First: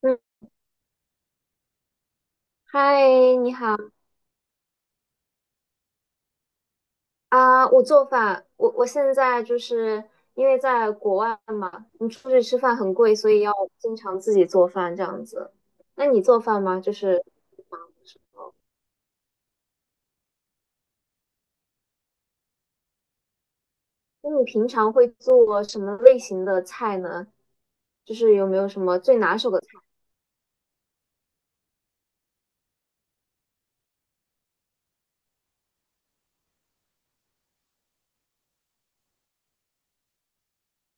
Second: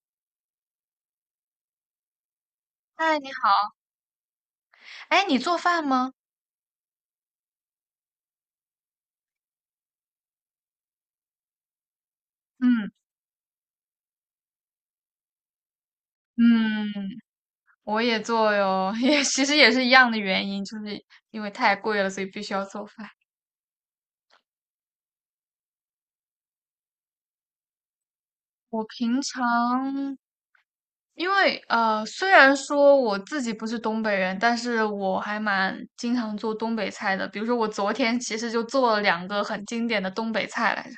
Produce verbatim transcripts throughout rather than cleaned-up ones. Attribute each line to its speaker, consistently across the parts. Speaker 1: 嗯，嗨，
Speaker 2: 嗨，你
Speaker 1: 你
Speaker 2: 好。
Speaker 1: 好
Speaker 2: 哎，你做饭吗？
Speaker 1: 啊！我做饭，我我现在就是因为在国外嘛，你出去吃饭
Speaker 2: 嗯
Speaker 1: 很贵，所以要经常自己做饭这样子。那你做饭吗？
Speaker 2: 嗯，
Speaker 1: 就是忙
Speaker 2: 我
Speaker 1: 的时
Speaker 2: 也做
Speaker 1: 候，
Speaker 2: 哟，也其实也是一样的原因，就是因为太贵了，所以必须要做饭。
Speaker 1: 那你平常会做什么类型的菜呢？就是有没有什
Speaker 2: 我
Speaker 1: 么最
Speaker 2: 平
Speaker 1: 拿手的菜
Speaker 2: 常因为呃，虽然说我自己不是东北人，但是我还蛮经常做东北菜的。比如说，我昨天其实就做了两个很经典的东北菜来着，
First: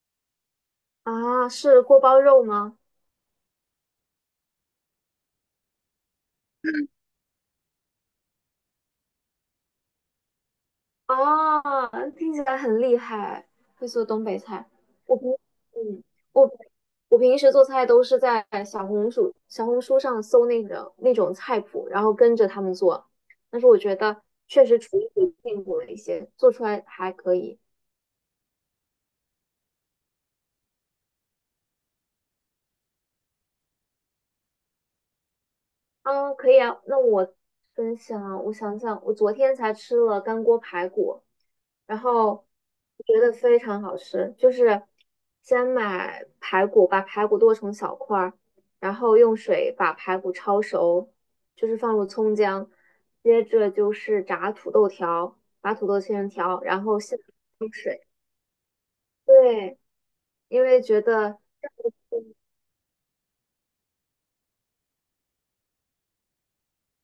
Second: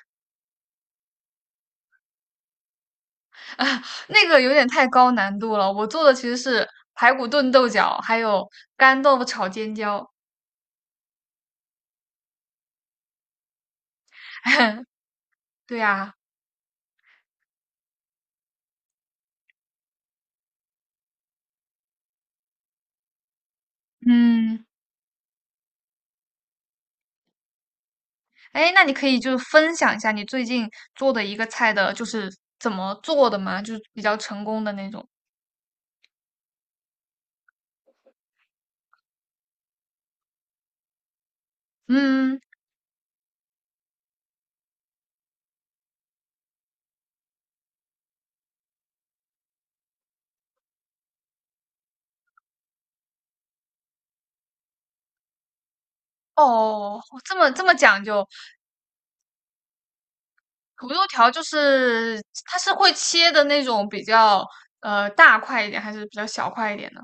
Speaker 1: 啊？是锅包肉吗？
Speaker 2: 啊，那个有点太高难度了。我做的其实是排骨炖豆角，还有干豆腐炒尖椒。
Speaker 1: 哦，听起来很厉害，会做东北菜。我平，
Speaker 2: 对
Speaker 1: 嗯，
Speaker 2: 呀，
Speaker 1: 我我平时做菜都是在小红书小红书上搜那个那种菜谱，然后跟着他们做。但是我觉得
Speaker 2: 嗯。
Speaker 1: 确实厨艺进步了一些，做出来还可以。
Speaker 2: 哎，那你可以就是分享一下你最近做的一个菜的，就是怎么做的吗？就是比较成功的那种。
Speaker 1: 嗯，可以啊。那我分享啊，我想想，我昨天才吃了干锅排骨，然
Speaker 2: 嗯，
Speaker 1: 后我觉得非常好吃。就是先买排骨，把排骨剁成小块儿，然后用水把排骨焯熟，就是放入葱姜，接着就是炸土豆条，把土豆切成条，然后
Speaker 2: 哦，
Speaker 1: 下
Speaker 2: 这么这
Speaker 1: 入
Speaker 2: 么讲
Speaker 1: 水。
Speaker 2: 究，
Speaker 1: 对，因为
Speaker 2: 土豆
Speaker 1: 觉
Speaker 2: 条
Speaker 1: 得
Speaker 2: 就是它是会切的那种比较呃大块一点，还是比较小块一点的？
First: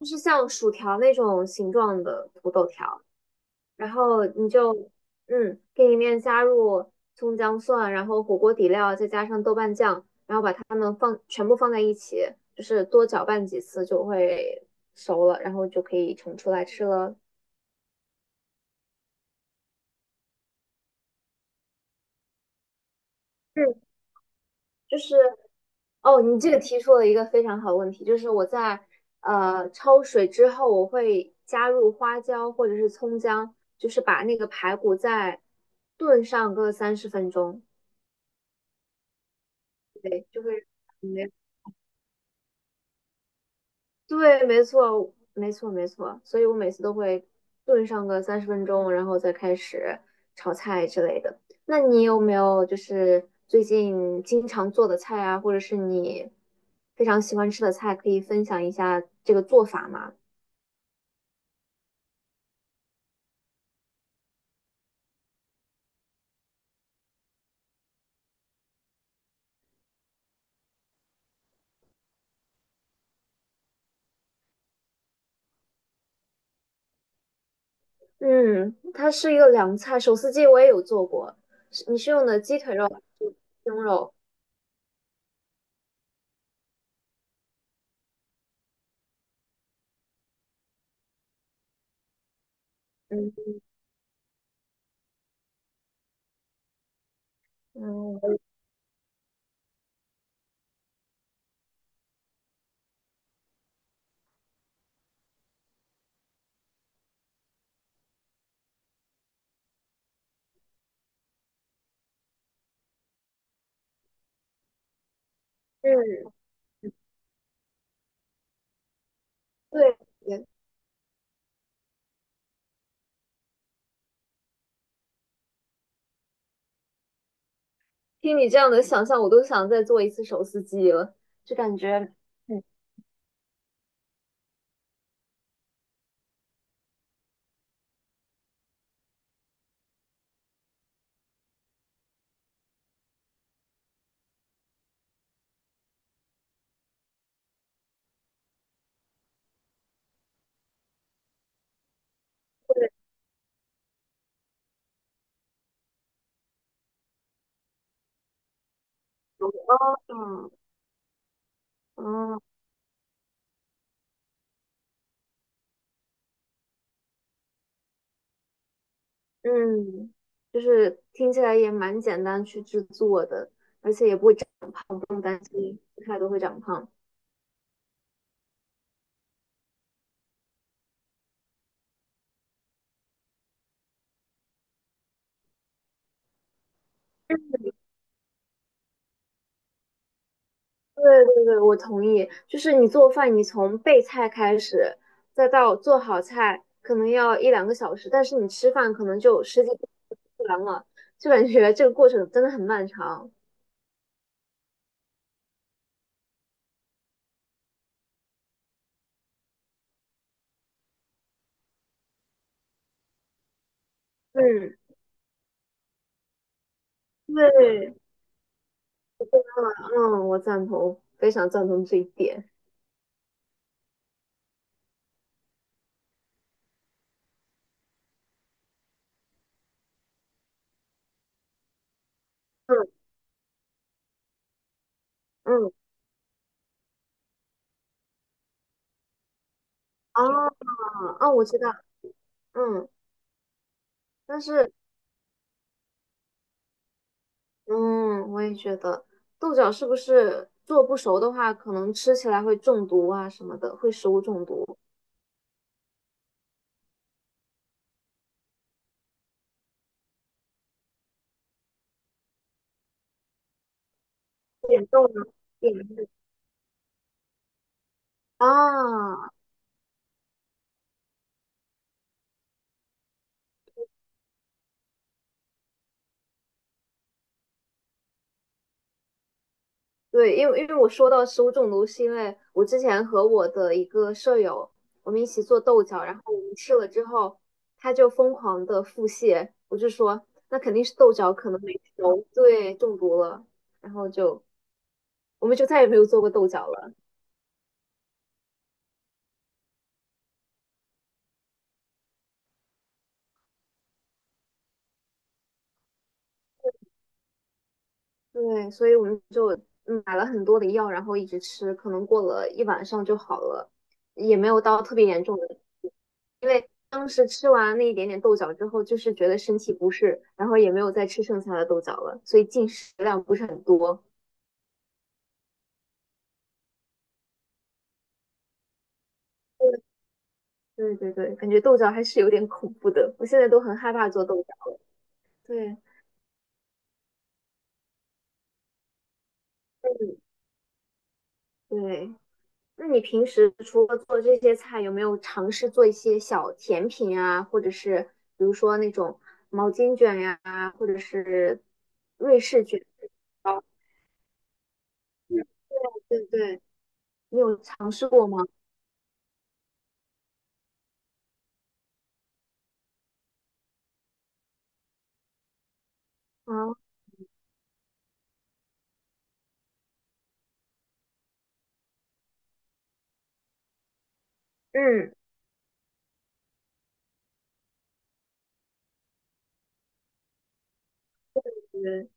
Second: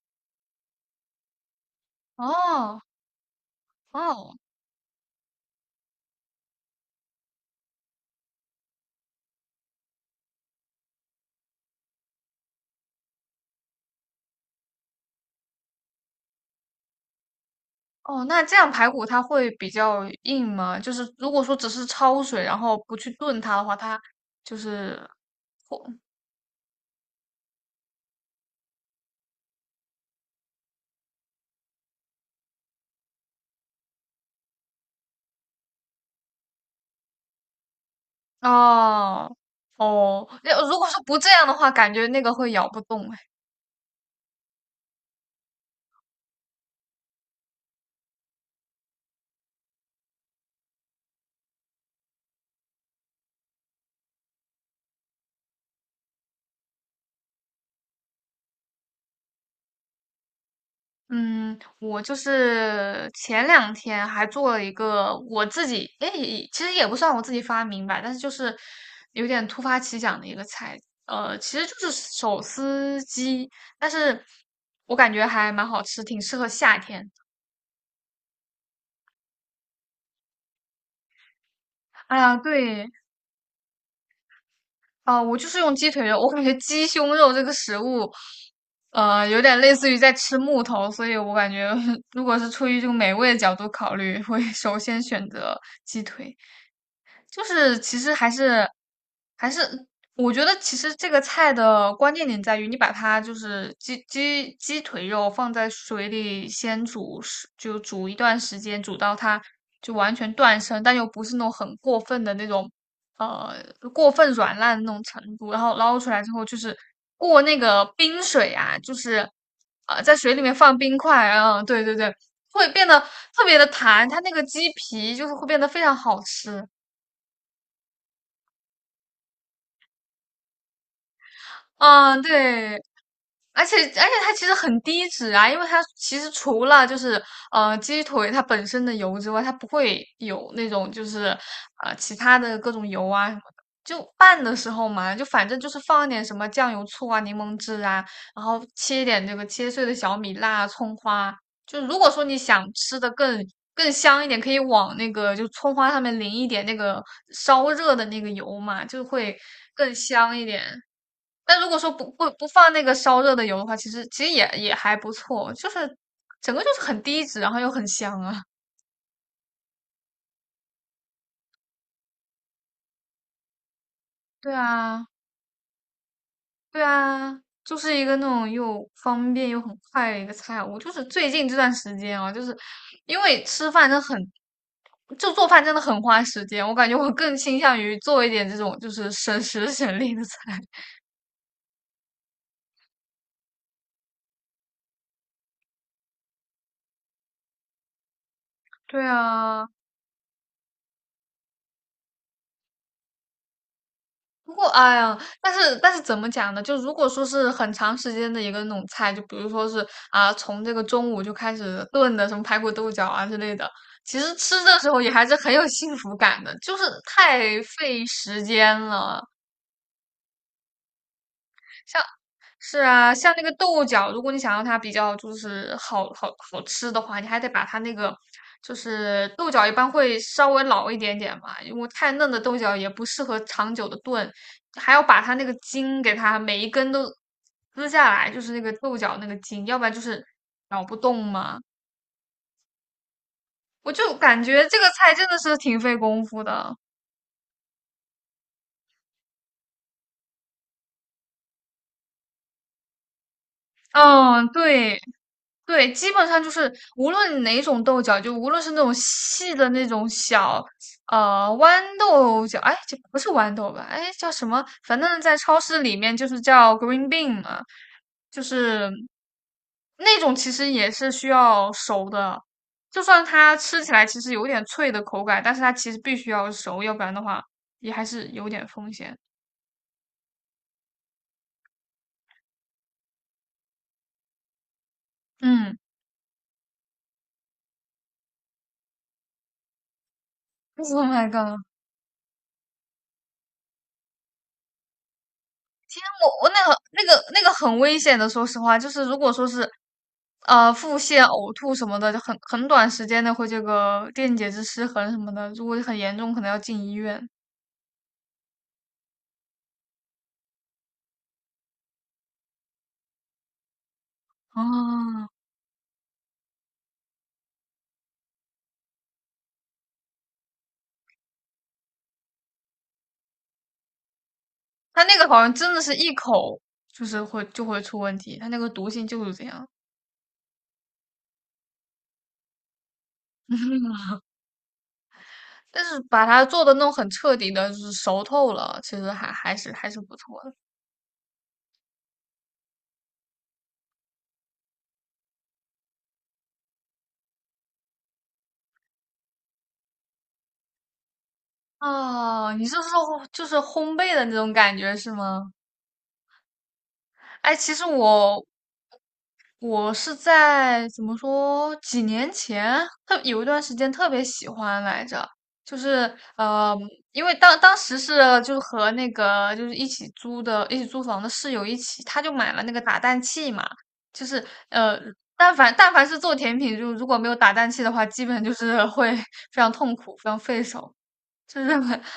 Speaker 1: 就是像薯条那种形状的土豆
Speaker 2: 哦
Speaker 1: 条。然后
Speaker 2: 哦
Speaker 1: 你就嗯，给里面加入葱姜蒜，然后火锅底料，再加上豆瓣酱，然后把它们放全部放在一起，就是多搅拌几次就会熟了，然后就可以盛出来吃了。
Speaker 2: 哦，那这样排骨它会比较硬吗？就是如果说只是焯水，然后不去炖它的
Speaker 1: 嗯，
Speaker 2: 话，它就是
Speaker 1: 就是哦，你这个提出了一个非常好的问题，就是我在呃焯水之后，我会加入花椒或者是葱姜，就是把那个排骨再炖上个三十分钟，
Speaker 2: 哦。
Speaker 1: 对，
Speaker 2: 哦，
Speaker 1: 就会。
Speaker 2: 那如果说不这样的话，感觉那个会咬不动哎。
Speaker 1: 对，没错，没错，没错。所以我每次都会炖上个三十分钟，然后再开始炒菜之类的。那你有没有就是最近经常做的菜啊，或者是你非常喜欢吃的菜，可以分享一下这个做法吗？
Speaker 2: 嗯，我就是前两天还做了一个我自己，哎，其实也不算我自己发明吧，但是就是有点突发奇想的一个菜，呃，其实就是手撕鸡，但是我感觉还蛮好吃，挺适合夏天。
Speaker 1: 嗯，它是一个凉菜，手撕鸡我也有做过。是你是
Speaker 2: 哎
Speaker 1: 用
Speaker 2: 呀，
Speaker 1: 的鸡腿肉
Speaker 2: 对，
Speaker 1: 还是胸肉？
Speaker 2: 啊，我就是用鸡腿肉，我感觉鸡胸肉这个食物，呃，有点类似于在吃木头，所以我感觉 如果是出于这个美味
Speaker 1: 嗯
Speaker 2: 的角度考虑，会首先选择鸡腿。就是其实
Speaker 1: 嗯，
Speaker 2: 还
Speaker 1: 我
Speaker 2: 是还是，我觉得其实这个菜的关键点在于，你把它就是鸡鸡鸡腿肉放在水里先煮十，就煮一段时间，煮到它就完全断生，但又不是那种很过分的那种，呃，过分软烂的那种程度。然后捞出来
Speaker 1: 是
Speaker 2: 之后，就是过那个冰水啊，就是
Speaker 1: 对，
Speaker 2: 呃，在水里面放冰块，嗯，对对对，会变得特别的弹，它那个鸡皮就是会变得非常好吃。
Speaker 1: 听你这样的想象，我都想再做一次手撕鸡了，就感觉。
Speaker 2: 嗯，
Speaker 1: 嗯。
Speaker 2: 对，而且而且它其实很低脂啊，因为它其实除了就是呃鸡腿它本身的油之外，它不会有那种就是呃其他的各种油啊什么的。就拌的时候嘛，就反正就是放一点什么酱油、醋啊、柠檬汁啊，然后切一点这个切碎的小米辣啊、葱花。就如果说你想吃的更更香一点，可以往那个就葱花上面淋一点那个烧热的那个油嘛，就会更香一
Speaker 1: 哦，
Speaker 2: 点。但如果说不不
Speaker 1: 嗯
Speaker 2: 不放那个烧热的油的话，其实其实也也还不错，就是整个就是很低脂，然后又很香啊。
Speaker 1: 嗯，就是听起来也蛮简单去制作的，
Speaker 2: 对
Speaker 1: 不
Speaker 2: 啊，
Speaker 1: 用担心吃太多会长
Speaker 2: 对
Speaker 1: 胖。
Speaker 2: 啊，就是一个那种又方便又很快的一个菜。我就是最近这段时间啊，就是因为吃饭真的很，就做饭真的很花时间。我感觉我更倾向于做一点这种就是省时省力的菜。
Speaker 1: 对对对，我同意。就是你做饭，你从备菜开始，再到做好菜，可能要一两个小时，但是你吃饭
Speaker 2: 对
Speaker 1: 可能就十
Speaker 2: 啊，
Speaker 1: 几分钟就完了，就感觉这个过程真的很漫长。
Speaker 2: 不过，哎呀，但是但是怎么讲呢？就如果说是很长时间的一个那种菜，就比如说是啊，从这个中午就开始炖的，什么排骨豆角啊之类的，其实吃
Speaker 1: 嗯，
Speaker 2: 的时候也还是很有幸福感的，就是太
Speaker 1: 对，
Speaker 2: 费时间了。
Speaker 1: 嗯，我赞同，非常赞同这
Speaker 2: 像。
Speaker 1: 一点。
Speaker 2: 是啊，像那个豆角，如果你想要它比较就是好好好吃的话，你还得把它那个就是豆角一般会稍微老一点点嘛，因为太嫩的豆角
Speaker 1: 嗯
Speaker 2: 也不适合长久的炖，还要把它那个
Speaker 1: 嗯，
Speaker 2: 筋给它每一根都撕下来，就是那个豆角那个筋，要不然就
Speaker 1: 啊
Speaker 2: 是
Speaker 1: 哦，
Speaker 2: 咬不动
Speaker 1: 嗯我
Speaker 2: 嘛。
Speaker 1: 知道，嗯。
Speaker 2: 我就
Speaker 1: 但
Speaker 2: 感觉
Speaker 1: 是
Speaker 2: 这个菜真的是挺费功夫的。
Speaker 1: 嗯，我也觉得豆角是不是做不熟的话，可能吃起来会中毒啊什么的，会食物中
Speaker 2: 嗯，
Speaker 1: 毒。
Speaker 2: 对。对，基本上就是无论哪种豆角，就无论是那种细的那种小，呃，豌豆角，哎，这不是豌豆吧？哎，叫什么？
Speaker 1: 严
Speaker 2: 反
Speaker 1: 重
Speaker 2: 正
Speaker 1: 吗？
Speaker 2: 在超
Speaker 1: 严
Speaker 2: 市里
Speaker 1: 重
Speaker 2: 面就是叫 green bean 嘛，就是
Speaker 1: 啊，
Speaker 2: 那种其实也是需要熟的，就算它吃起来其实有点脆的口感，但是它其实必须要熟，要不然的话也还是有点风险。
Speaker 1: 对，因为因为我说到食物中毒，是因为我之前和我的一个舍友，我们一起做
Speaker 2: 嗯
Speaker 1: 豆角，然后我们吃了之后，他就疯狂的腹泻，我就说那肯定是
Speaker 2: ，Oh
Speaker 1: 豆
Speaker 2: my
Speaker 1: 角可
Speaker 2: god!
Speaker 1: 能没 熟，对，中毒了，然后就我们就再也没有做过
Speaker 2: 我
Speaker 1: 豆
Speaker 2: 我那
Speaker 1: 角
Speaker 2: 个
Speaker 1: 了。
Speaker 2: 那个那个很危险的，说实话，就是如果说是，呃，腹泻、呕吐什么的，就很很短时间内会这个电解质失衡什么的，如果很严重，可能要进医院。
Speaker 1: 对，所以我们就嗯买了很多的药，然后一直吃，可能过了一晚上就好了，也没有到特别严
Speaker 2: 啊，
Speaker 1: 重的。因为当时吃完那一点点豆角之后，就是觉得身体不适，然后也没有再吃剩下的豆角了，所以进食量不是很多。
Speaker 2: 他那个好像真的是一口就是会就会出问题，他那个毒性就是这样。
Speaker 1: 对对对，感觉豆角还是有点恐怖的，我现在都很害怕 做豆角了。对，
Speaker 2: 但是把它做的弄很彻底的，就是熟透了，其实还还是还是不
Speaker 1: 嗯，
Speaker 2: 错的。
Speaker 1: 对。那你平时除了做这些菜，有没有尝试做一些小甜品啊，或者是比如说那种毛巾卷呀、或者是瑞
Speaker 2: 啊，
Speaker 1: 士
Speaker 2: 你是
Speaker 1: 卷
Speaker 2: 说就是
Speaker 1: 糕？
Speaker 2: 烘焙的那种感觉是吗？
Speaker 1: 对对对，你
Speaker 2: 哎，
Speaker 1: 有
Speaker 2: 其实
Speaker 1: 尝试过吗？
Speaker 2: 我我是在怎么说几年前，特有一段时间特别喜欢来着，就是
Speaker 1: 啊，
Speaker 2: 呃，因为当当时是就是和那个就是一起租的一起租房的室友一起，他就买了那个打蛋器嘛，就是呃，
Speaker 1: 嗯，
Speaker 2: 但凡但凡是做甜品，就如果没有打蛋器的话，基本就是会 非常痛苦，非常费手，就是
Speaker 1: 对，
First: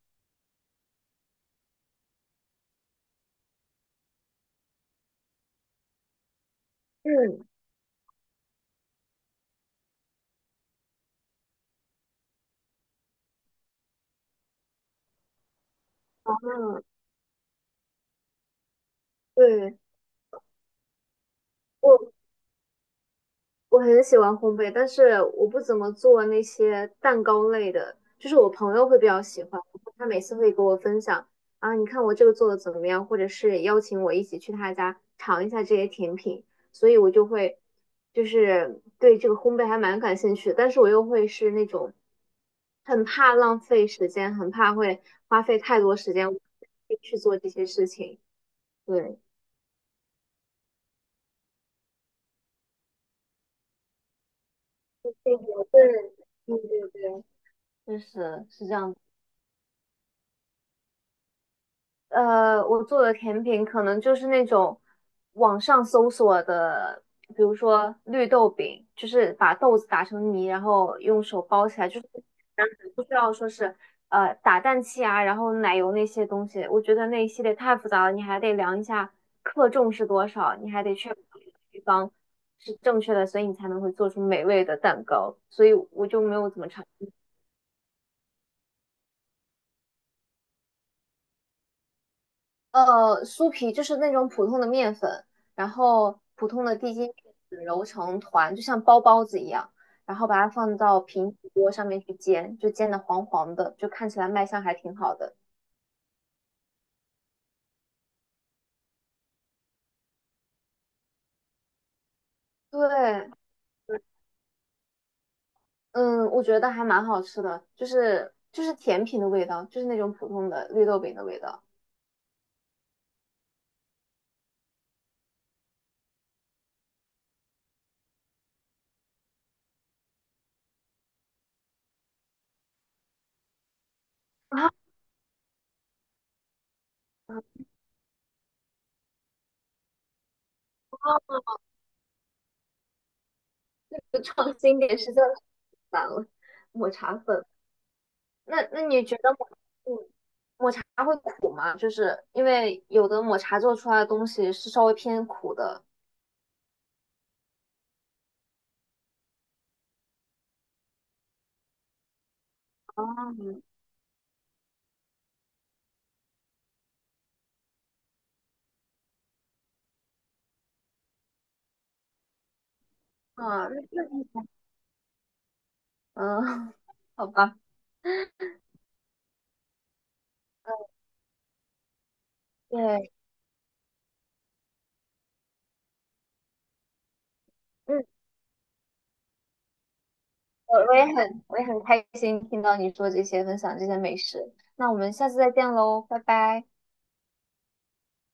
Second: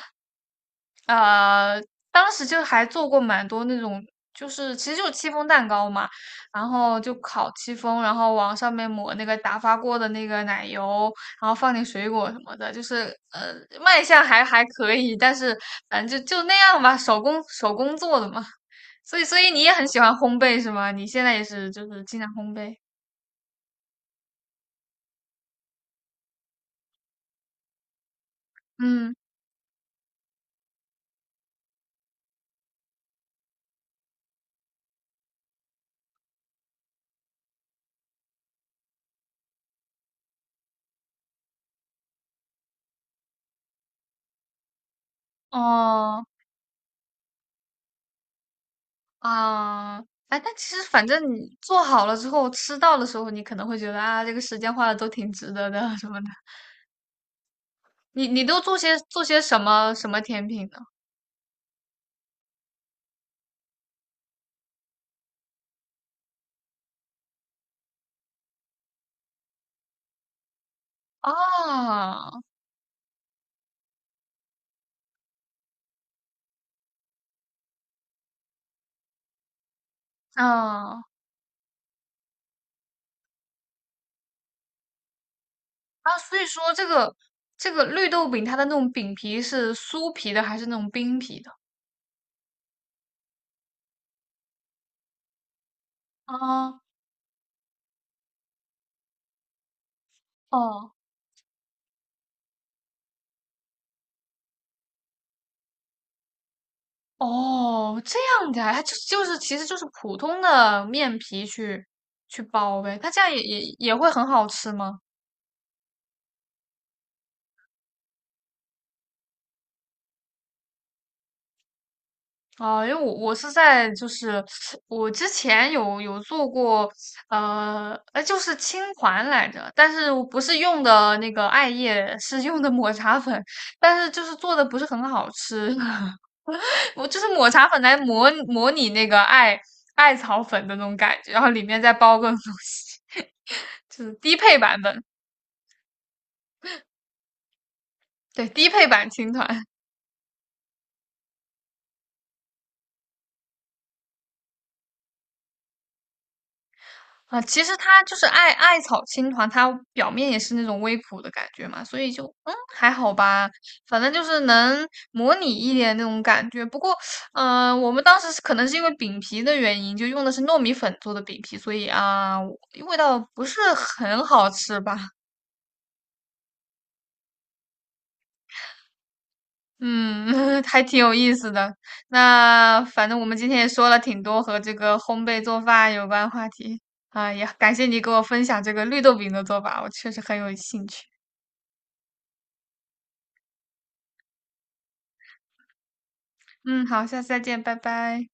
Speaker 2: 呃，当时就还做过蛮多那种，就是其实就是戚风蛋糕嘛，然后就
Speaker 1: 嗯
Speaker 2: 烤戚风，然后往上面抹那个打发过的那个奶油，然后放点水果什么的，就是呃卖相还还可以，但是反正就就那样
Speaker 1: 嗯，
Speaker 2: 吧，手工手工做的嘛。所以所以你也
Speaker 1: 对，
Speaker 2: 很喜欢烘焙是吗？你现在也是就是
Speaker 1: 我
Speaker 2: 经常烘焙，
Speaker 1: 我很喜欢烘焙，但是我不怎么做那些蛋糕类的，就是我朋友会比
Speaker 2: 嗯，
Speaker 1: 较喜欢，他每次会给我分享啊，你看我这个做的怎么样，或者是邀请我一起去他家尝一下这些甜品，所以我就会就是对这个烘焙还蛮感兴趣的，但是我又会是那种很怕浪费时间，很怕会花费太多时
Speaker 2: 哦。
Speaker 1: 间去做这些事情，对，
Speaker 2: 啊，哎，但其实反正你做好了之后，吃到的时候，你可能会觉得啊，这个时间花的都挺
Speaker 1: 这个
Speaker 2: 值
Speaker 1: 我
Speaker 2: 得的
Speaker 1: 个
Speaker 2: 什
Speaker 1: 人，
Speaker 2: 么的。
Speaker 1: 对对对，确
Speaker 2: 你你
Speaker 1: 实
Speaker 2: 都
Speaker 1: 是这
Speaker 2: 做
Speaker 1: 样
Speaker 2: 些
Speaker 1: 子。
Speaker 2: 做些什么什么甜品呢？
Speaker 1: 呃，我做的甜品可能就是那种网上搜索的，比如说绿豆饼，就是把豆子打成泥，然后用手包起来，就是
Speaker 2: 啊
Speaker 1: 不需要说是呃打蛋器啊，然后奶油那些东西。我觉得那一系列太复杂了，你还得量一下克重是多少，你还得
Speaker 2: 啊
Speaker 1: 确保配方是正确的，所以你才能会做出美味的蛋糕。所以我
Speaker 2: 啊！
Speaker 1: 就没
Speaker 2: 所以
Speaker 1: 有怎么
Speaker 2: 说
Speaker 1: 尝。
Speaker 2: 这个这个绿豆饼，它的那种饼皮是酥皮的还是那种冰皮的？
Speaker 1: 呃，酥皮就是那种普通的面粉，然后普通的
Speaker 2: 啊
Speaker 1: 低筋面粉揉成团，就像包包子一样，然后把它放
Speaker 2: 哦
Speaker 1: 到平底锅上面去煎，就煎的黄黄的，就看起来卖相还挺好的。
Speaker 2: 哦，这样的啊，它就就是其实就是普通的面皮去去包呗，它这样
Speaker 1: 对，
Speaker 2: 也也也会很好吃吗？
Speaker 1: 嗯，我觉得还蛮好吃的，就是就是甜品的味道，就是那种普通的绿豆饼的味道。
Speaker 2: 哦，因为我我是在就是我之前有有做过，呃，呃，就是青团来着，但是我不是用的那个艾叶，是用的抹茶粉，但是就是做的
Speaker 1: 啊，
Speaker 2: 不是很好吃，我就是抹 茶粉来模模拟那个艾艾草粉的那种感觉，然后里面再包个东西，就是
Speaker 1: 就
Speaker 2: 低配
Speaker 1: 创新
Speaker 2: 版
Speaker 1: 点
Speaker 2: 本，
Speaker 1: 实在是太难了，抹茶粉。
Speaker 2: 对，
Speaker 1: 那
Speaker 2: 低
Speaker 1: 那
Speaker 2: 配
Speaker 1: 你
Speaker 2: 版
Speaker 1: 觉
Speaker 2: 青
Speaker 1: 得抹
Speaker 2: 团。
Speaker 1: 嗯抹茶会苦吗？就是因为有的抹茶做出来的东西是稍微偏苦的。
Speaker 2: 啊，其实它就是艾艾草青团，它表面也是那种微苦的感觉嘛，所以就嗯还
Speaker 1: 哦，
Speaker 2: 好吧，
Speaker 1: 嗯
Speaker 2: 反正就是能模拟一点那种感觉。不过，嗯、我们当时是可能是因为饼皮的原因，就用的是糯米粉做的饼皮，所以啊，我味道不是
Speaker 1: 啊，那
Speaker 2: 很
Speaker 1: 那
Speaker 2: 好吃吧。
Speaker 1: 嗯，好吧，
Speaker 2: 嗯，还挺有意思的。那反
Speaker 1: 对，
Speaker 2: 正我们今天也说了挺多和这个烘焙做饭有关话题啊，也感谢你
Speaker 1: 嗯，
Speaker 2: 给我分享这个绿豆饼的做法，我确实很有
Speaker 1: 我
Speaker 2: 兴
Speaker 1: 我
Speaker 2: 趣。
Speaker 1: 也很我也很开心听到你说这些，分享这些美食。那我们下次再见喽，拜拜。
Speaker 2: 嗯，好，下次再见，拜拜。